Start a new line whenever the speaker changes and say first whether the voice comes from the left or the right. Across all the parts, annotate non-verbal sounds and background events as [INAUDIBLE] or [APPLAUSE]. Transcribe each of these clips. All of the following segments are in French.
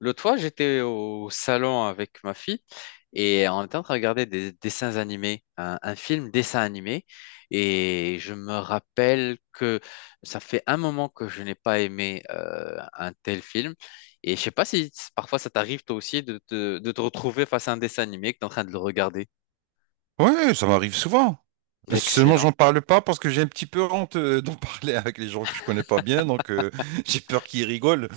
left: L'autre fois, j'étais au salon avec ma fille et on était en train de regarder des dessins animés, un film dessin animé. Et je me rappelle que ça fait un moment que je n'ai pas aimé un tel film. Et je sais pas si parfois ça t'arrive toi aussi de te retrouver face à un dessin animé que tu es en train de le regarder.
right: Ouais, ça m'arrive souvent. Seulement,
left: Excellent.
right: j'en parle pas parce que j'ai un petit peu honte d'en [LAUGHS] parler avec les gens que je connais pas bien, donc [LAUGHS] j'ai peur qu'ils rigolent.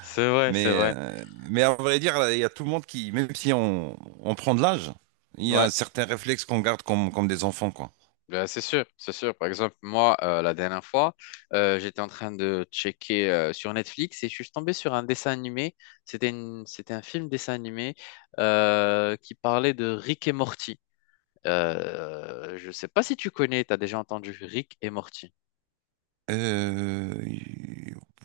left: C'est vrai, c'est
right: Mais,
left: vrai.
right: euh, mais à vrai dire, là, il y a tout le monde qui, même si on prend de l'âge, il y
left: Ouais.
right: a certains réflexes qu'on garde comme des enfants, quoi.
left: Ben, c'est sûr, c'est sûr. Par exemple, moi, la dernière fois, j'étais en train de checker sur Netflix et je suis tombé sur un dessin animé. C'était un film dessin animé qui parlait de Rick et Morty. Je ne sais pas si tu connais, tu as déjà entendu Rick et Morty.
right: Euh,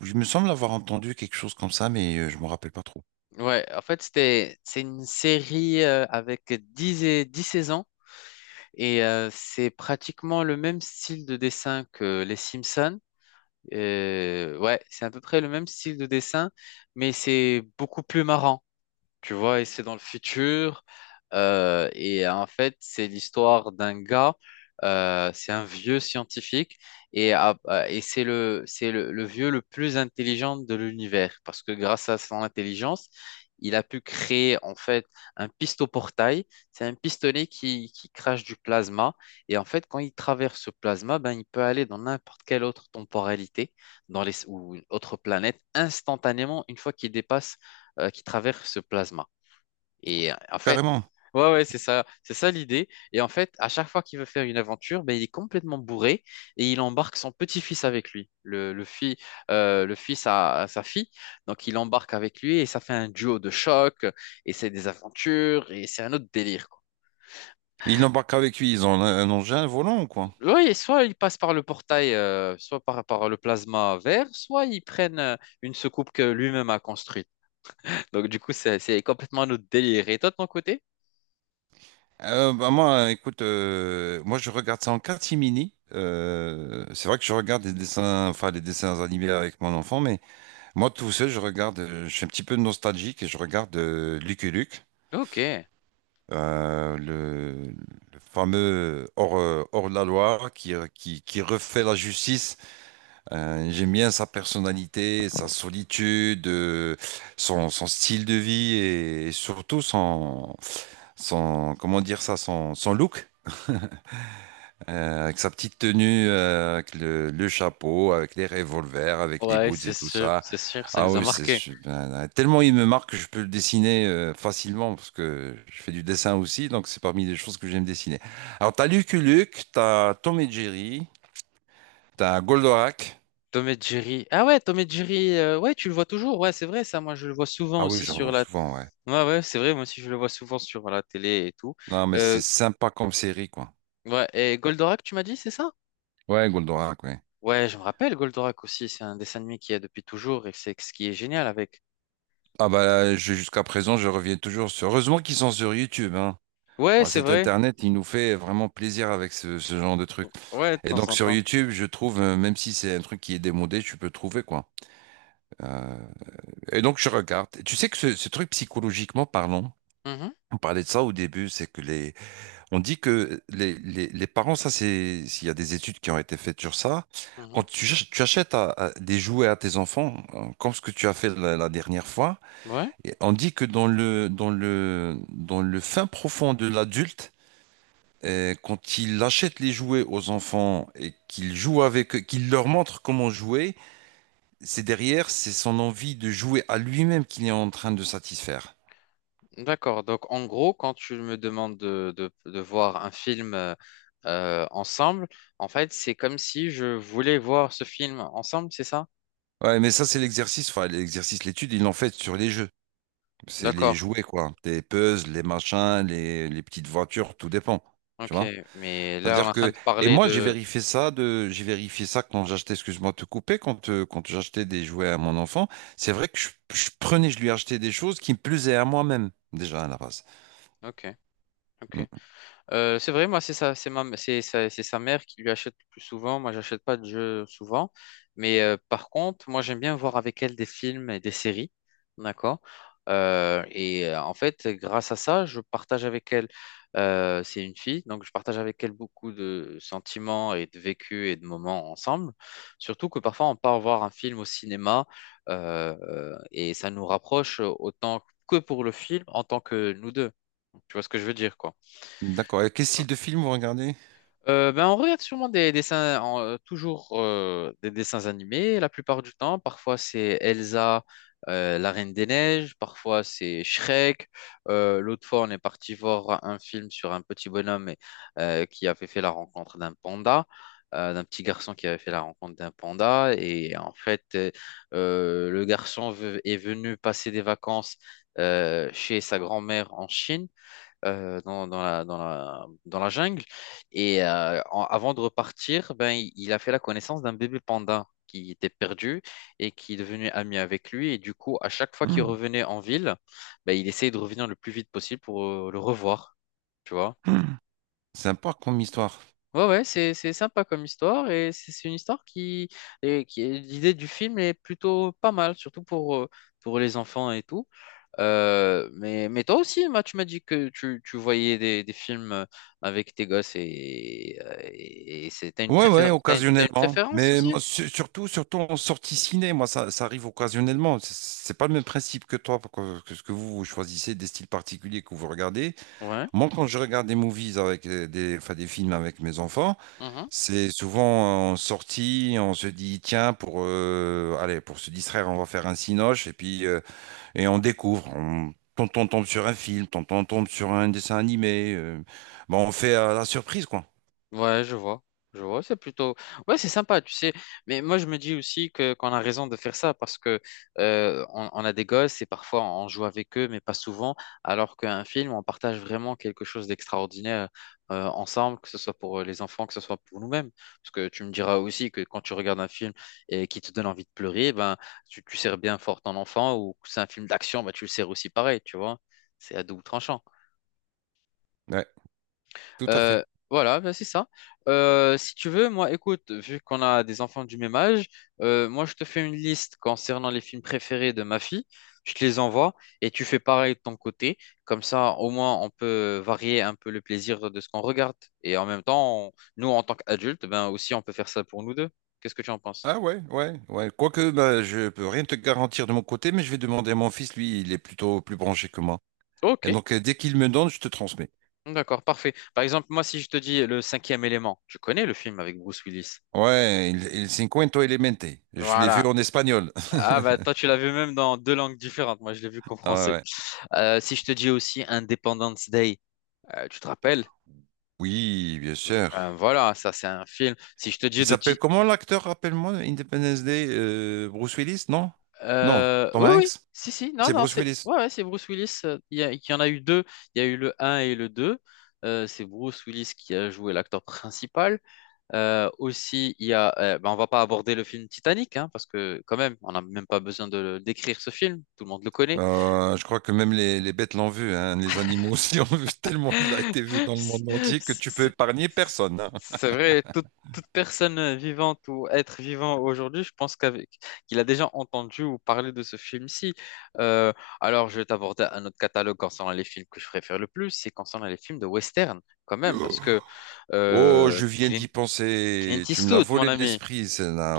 right: je me semble avoir entendu quelque chose comme ça, mais je me rappelle pas trop.
left: Ouais, en fait, c'est une série avec 10 saisons et c'est pratiquement le même style de dessin que Les Simpsons. Ouais, c'est à peu près le même style de dessin, mais c'est beaucoup plus marrant tu vois, et c'est dans le futur. Et en fait, c'est l'histoire d'un gars, c'est un vieux scientifique, et, et c'est le, le vieux le plus intelligent de l'univers, parce que grâce à son intelligence, il a pu créer en fait un pistoportail. C'est un pistolet qui crache du plasma, et en fait, quand il traverse ce plasma, ben, il peut aller dans n'importe quelle autre temporalité, ou une autre planète, instantanément, une fois qu'il dépasse, qu'il traverse ce plasma. Et en fait,
right: Carrément.
left: ouais, ouais, c'est ça l'idée. Et en fait, à chaque fois qu'il veut faire une aventure, ben, il est complètement bourré et il embarque son petit-fils avec lui, le fils à sa fille. Donc, il embarque avec lui et ça fait un duo de choc et c'est des aventures et c'est un autre délire, quoi.
right: Ils n'embarquent avec lui, ils ont un engin volant, quoi.
left: Oui, soit ils passent par le portail, soit par, par le plasma vert, soit ils prennent une soucoupe que lui-même a construite. Donc, du coup, c'est complètement un autre délire. Et toi, de ton côté?
right: Bah moi, écoute, moi je regarde ça en catimini. C'est vrai que je regarde des dessins, enfin des dessins animés avec mon enfant, mais moi tout seul, je suis un petit peu nostalgique et je regarde Lucky Luke,
left: Ok.
right: le fameux hors la loi qui refait la justice. J'aime bien sa personnalité, sa solitude, son style de vie et, surtout comment dire ça, son look. Avec sa petite tenue, avec le chapeau, avec les revolvers, avec les
left: Ouais,
right: boots et tout ça.
left: c'est sûr, ça
right: Ah
left: nous a
right: oui,
left: marqué.
right: ben, tellement il me marque que je peux le dessiner facilement parce que je fais du dessin aussi, donc c'est parmi les choses que j'aime dessiner. Alors t'as Lucky Luke, t'as Tom et Jerry, t'as Goldorak.
left: Tom et Jerry. Ah ouais, Tom et Jerry, ouais, tu le vois toujours. Ouais, c'est vrai, ça, moi, je le vois souvent
right: Ah oui,
left: aussi
right: j'en
left: sur
right: vois
left: la.
right: souvent, ouais.
left: Ouais, ouais, c'est vrai, moi aussi, je le vois souvent sur la télé et tout.
right: Non, mais
left: Euh,
right: c'est sympa comme série, quoi.
left: ouais, et Goldorak, tu m'as dit, c'est ça?
right: Ouais, Goldorak, ouais.
left: Ouais, je me rappelle, Goldorak aussi, c'est un dessin animé qu'il y a depuis toujours et c'est ce qui est génial avec.
right: Ah bah, jusqu'à présent, je reviens toujours sur. Heureusement qu'ils sont sur YouTube, hein.
left: Ouais,
right: Bon,
left: c'est
right: cet
left: vrai.
right: Internet, il nous fait vraiment plaisir avec ce genre de truc.
left: Ouais, de
right: Et
left: temps
right: donc
left: en
right: sur
left: temps.
right: YouTube, je trouve, même si c'est un truc qui est démodé, tu peux trouver quoi. Euh, et donc je regarde. Et tu sais que ce truc psychologiquement parlant,
left: Mhm,
right: on parlait de ça au début, c'est que on dit que les parents, ça c'est, s'il y a des études qui ont été faites sur ça, quand
left: mhm.
right: tu achètes à des jouets à tes enfants, comme ce que tu as fait la dernière fois,
left: Ouais.
right: et on dit que dans le fin profond de l'adulte, et quand il achète les jouets aux enfants et qu'il joue avec eux, qu'il leur montre comment jouer, c'est derrière, c'est son envie de jouer à lui-même qu'il est en train de satisfaire.
left: D'accord. Donc, en gros, quand tu me demandes de voir un film ensemble, en fait, c'est comme si je voulais voir ce film ensemble, c'est ça?
right: Ouais, mais ça, c'est l'exercice, enfin, l'exercice, l'étude, ils l'ont fait sur les jeux. C'est les
left: D'accord.
right: jouets, quoi. Les puzzles, les machins, les petites voitures, tout dépend. Tu
left: Ok.
right: vois?
left: Mais là, on est
right: C'est-à-dire
left: en train
right: que,
left: de
right: et
left: parler
right: moi,
left: de...
right: j'ai vérifié ça quand j'achetais, excuse-moi de te couper, quand, quand j'achetais des jouets à mon enfant. C'est vrai que je prenais, je lui achetais des choses qui me plaisaient à moi-même, déjà, à la base.
left: Ok. Ok. C'est vrai, moi, c'est sa, c'est ma, c'est sa mère qui lui achète le plus souvent. Moi, j'achète pas de jeux souvent. Mais par contre, moi, j'aime bien voir avec elle des films et des séries. D'accord? En fait, grâce à ça, je partage avec elle. C'est une fille, donc je partage avec elle beaucoup de sentiments et de vécus et de moments ensemble. Surtout que parfois, on part voir un film au cinéma et ça nous rapproche autant que pour le film en tant que nous deux. Tu vois ce que je veux dire, quoi.
right: Mm. D'accord. Et quel style de film vous regardez?
left: Ben on regarde sûrement des dessins, toujours des dessins animés la plupart du temps. Parfois c'est Elsa, la Reine des Neiges, parfois c'est Shrek. L'autre fois on est parti voir un film sur un petit bonhomme qui avait fait la rencontre d'un panda, d'un petit garçon qui avait fait la rencontre d'un panda. Et en fait est venu passer des vacances chez sa grand-mère en Chine dans la jungle. Et avant de repartir, ben, il a fait la connaissance d'un bébé panda qui était perdu et qui est devenu ami avec lui. Et du coup, à chaque fois qu'il
right: Mm.
left: revenait en ville, ben, il essayait de revenir le plus vite possible pour le revoir. Tu vois?
right: Mm. C'est un parc comme histoire.
left: Ouais, ouais, c'est sympa comme histoire et c'est une histoire qui, et qui l'idée du film est plutôt pas mal, surtout pour les enfants et tout. Mais toi aussi, Emma, tu m'as dit que tu voyais des films avec tes gosses et c'est,
right: Ouais, ouais,
left: t'as une
right: occasionnellement.
left: préférence
right: Mais
left: aussi?
right: moi, surtout, surtout en sortie ciné, moi, ça arrive occasionnellement. C'est pas le même principe que toi, parce que ce que vous, vous choisissez des styles particuliers que vous regardez.
left: Ouais.
right: Moi, quand je regarde des movies avec enfin, des films avec mes enfants, c'est souvent en sortie, on se dit, tiens, allez, pour se distraire, on va faire un cinoche. Et puis, et on découvre, on, tonton tombe sur un film, tonton tombe sur un dessin animé. Bon, on fait à la surprise, quoi.
left: Ouais, je vois. Je vois, c'est plutôt... Ouais, c'est sympa, tu sais. Mais moi, je me dis aussi que qu'on a raison de faire ça parce que on a des gosses et parfois on joue avec eux, mais pas souvent. Alors qu'un film, on partage vraiment quelque chose d'extraordinaire ensemble, que ce soit pour les enfants, que ce soit pour nous-mêmes. Parce que tu me diras aussi que quand tu regardes un film et qui te donne envie de pleurer, ben, tu serres bien fort ton enfant ou que c'est un film d'action, ben, tu le serres aussi pareil, tu vois. C'est à double tranchant.
right: Ouais, tout à fait.
left: Euh, voilà, bah, c'est ça. Si tu veux, moi, écoute, vu qu'on a des enfants du même âge, moi, je te fais une liste concernant les films préférés de ma fille. Je te les envoie et tu fais pareil de ton côté. Comme ça, au moins, on peut varier un peu le plaisir de ce qu'on regarde. Et en même temps, nous, en tant qu'adultes, ben aussi, on peut faire ça pour nous deux. Qu'est-ce que tu en penses?
right: Ah ouais, ouais, ouais. Quoique, bah, je peux rien te garantir de mon côté, mais je vais demander à mon fils, lui, il est plutôt plus branché que moi.
left: Ok,
right: Et donc, dès qu'il me donne, je te transmets.
left: d'accord, parfait. Par exemple, moi, si je te dis Le Cinquième Élément, tu connais le film avec Bruce Willis?
right: Ouais, il cinquento elemente. Je l'ai vu
left: Voilà.
right: en espagnol.
left: Ah, bah, toi,
right: [LAUGHS]
left: tu l'as vu même dans deux langues différentes. Moi, je l'ai vu qu'en
right: Ah
left: français.
right: ouais. Ouais.
left: Si je te dis aussi Independence Day, tu te rappelles?
right: Oui, bien sûr.
left: Voilà, ça c'est un film. Si je te
right: Il
left: dis
right: s'appelle comment l'acteur, rappelle-moi, Independence Day, Bruce Willis, non? Non, Tom
left: Oui, oui,
right: Hanks?
left: si, si, non,
right: C'est
left: non,
right: Bruce
left: c'est
right: Willis.
left: ouais, ouais, c'est Bruce Willis. Il y, il y en a eu deux. Il y a eu le un et le 2. C'est Bruce Willis qui a joué l'acteur principal. Aussi, il y a, ben, on va pas aborder le film Titanic, hein, parce que quand même, on n'a même pas besoin d'écrire ce film. Tout le monde le connaît.
right: Je crois que même les bêtes l'ont vu, hein. Les animaux aussi l'ont vu [LAUGHS] tellement il a été vu dans le monde
left: C'est
right: entier que tu peux
left: c'est-
right: épargner personne, hein.
left: c'est vrai, toute personne vivante ou être vivant aujourd'hui, je pense qu'il a déjà entendu ou parlé de ce film-ci. Euh, alors, je vais t'aborder un autre catalogue concernant les films que je préfère le plus, c'est concernant les films de western, quand même, parce que
right: [GASPS] Oh,
left: euh,
right: je viens
left: Clint,
right: d'y
left: Clint
right: penser. Tu me l'as
left: Eastwood, mon
right: volé de
left: ami.
right: l'esprit,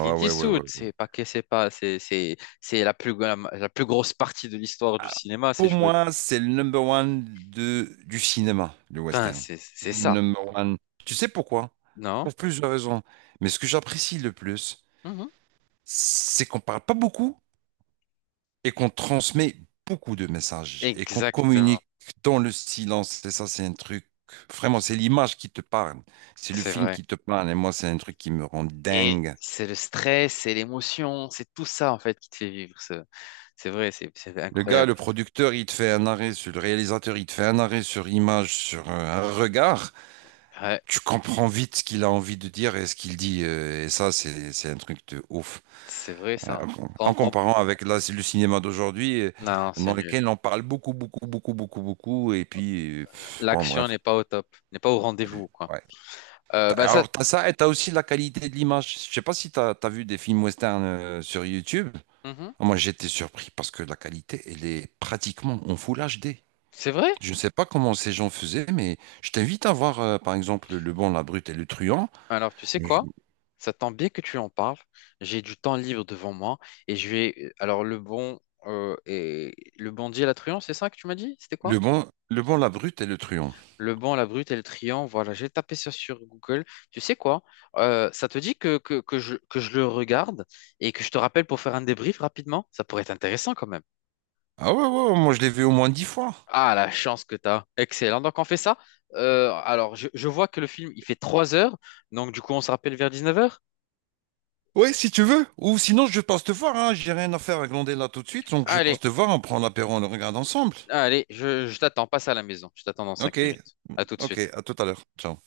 left: Clint
right: Ouais, ouais, ouais,
left: Eastwood,
right: ouais. Ouais.
left: c'est pas que c'est pas, c'est la plus la plus grosse partie de l'histoire du cinéma, c'est
right: Pour
left: jouer.
right: moi, c'est le number one du cinéma, le
left: Putain,
right: western.
left: c'est
right: C'est
left: c'est
right: le
left: ça,
right: number one. Tu sais pourquoi?
left: non?
right: Pour plusieurs raisons. Mais ce que j'apprécie le plus,
left: Mhm.
right: c'est qu'on parle pas beaucoup, et qu'on transmet beaucoup de messages et qu'on
left: Exactement.
right: communique dans le silence. Et ça, c'est un truc, vraiment, c'est l'image qui te parle. C'est le
left: C'est
right: film
left: vrai.
right: qui te parle. Et moi, c'est un truc qui me rend
left: Et
right: dingue.
left: c'est le stress, c'est l'émotion, c'est tout ça en fait qui te fait vivre. C'est vrai, c'est
right: Le gars,
left: incroyable.
right: le producteur, il te fait un arrêt sur le réalisateur, il te fait un arrêt sur image, sur un regard.
left: Ouais,
right: Tu comprends vite ce qu'il a envie de dire et ce qu'il dit. Et ça, c'est un truc de ouf.
left: c'est vrai
right: Euh,
left: ça.
right: En
left: On- on-
right: comparant avec là, le cinéma d'aujourd'hui,
left: Non,
right: dans
left: c'est nul.
right: lequel on parle beaucoup, beaucoup, beaucoup, beaucoup, beaucoup. Et puis, bon,
left: L'action
right: bref.
left: n'est pas au top, n'est pas au rendez-vous, quoi.
right: Ouais.
left: Euh, bah ça,
right: Alors, t'as ça et t'as aussi la qualité de l'image. Je sais pas si t'as vu des films western sur YouTube.
left: Mhm.
right: Moi, j'étais surpris parce que la qualité, elle est pratiquement en full HD.
left: C'est vrai.
right: Je ne sais pas comment ces gens faisaient, mais je t'invite à voir, par exemple, Le Bon, la Brute et le Truand.
left: Alors, tu sais
right: Je-
left: quoi? Ça tombe bien que tu en parles. J'ai du temps libre devant moi et je vais. Alors, le bon et le bon Dieu la truand, c'est ça que tu m'as dit? C'était quoi?
right: Le Bon, la Brute et le Truand.
left: Le banc, la brute et le triangle, voilà, j'ai tapé ça sur Google. Tu sais quoi? Ça te dit que je le regarde et que je te rappelle pour faire un débrief rapidement? Ça pourrait être intéressant quand même.
right: Ah ouais, ouais, ouais, moi, je l'ai vu au moins 10 fois.
left: Ah, la chance que tu as. Excellent. Donc, on fait ça. Je vois que le film, il fait 3 heures. Donc, du coup, on se rappelle vers 19 heures.
right: Ouais, si tu veux. Ou sinon, je passe te voir. Hein. J'ai rien à faire à glander là tout de suite. Donc, je
left: Allez,
right: passe te voir. On prend l'apéro, on le regarde ensemble.
left: allez, je t'attends. Passe à la maison. Je t'attends dans
right: Ok,
left: 5 minutes. À tout de
right: ok.
left: suite.
right: À tout à l'heure. Ciao.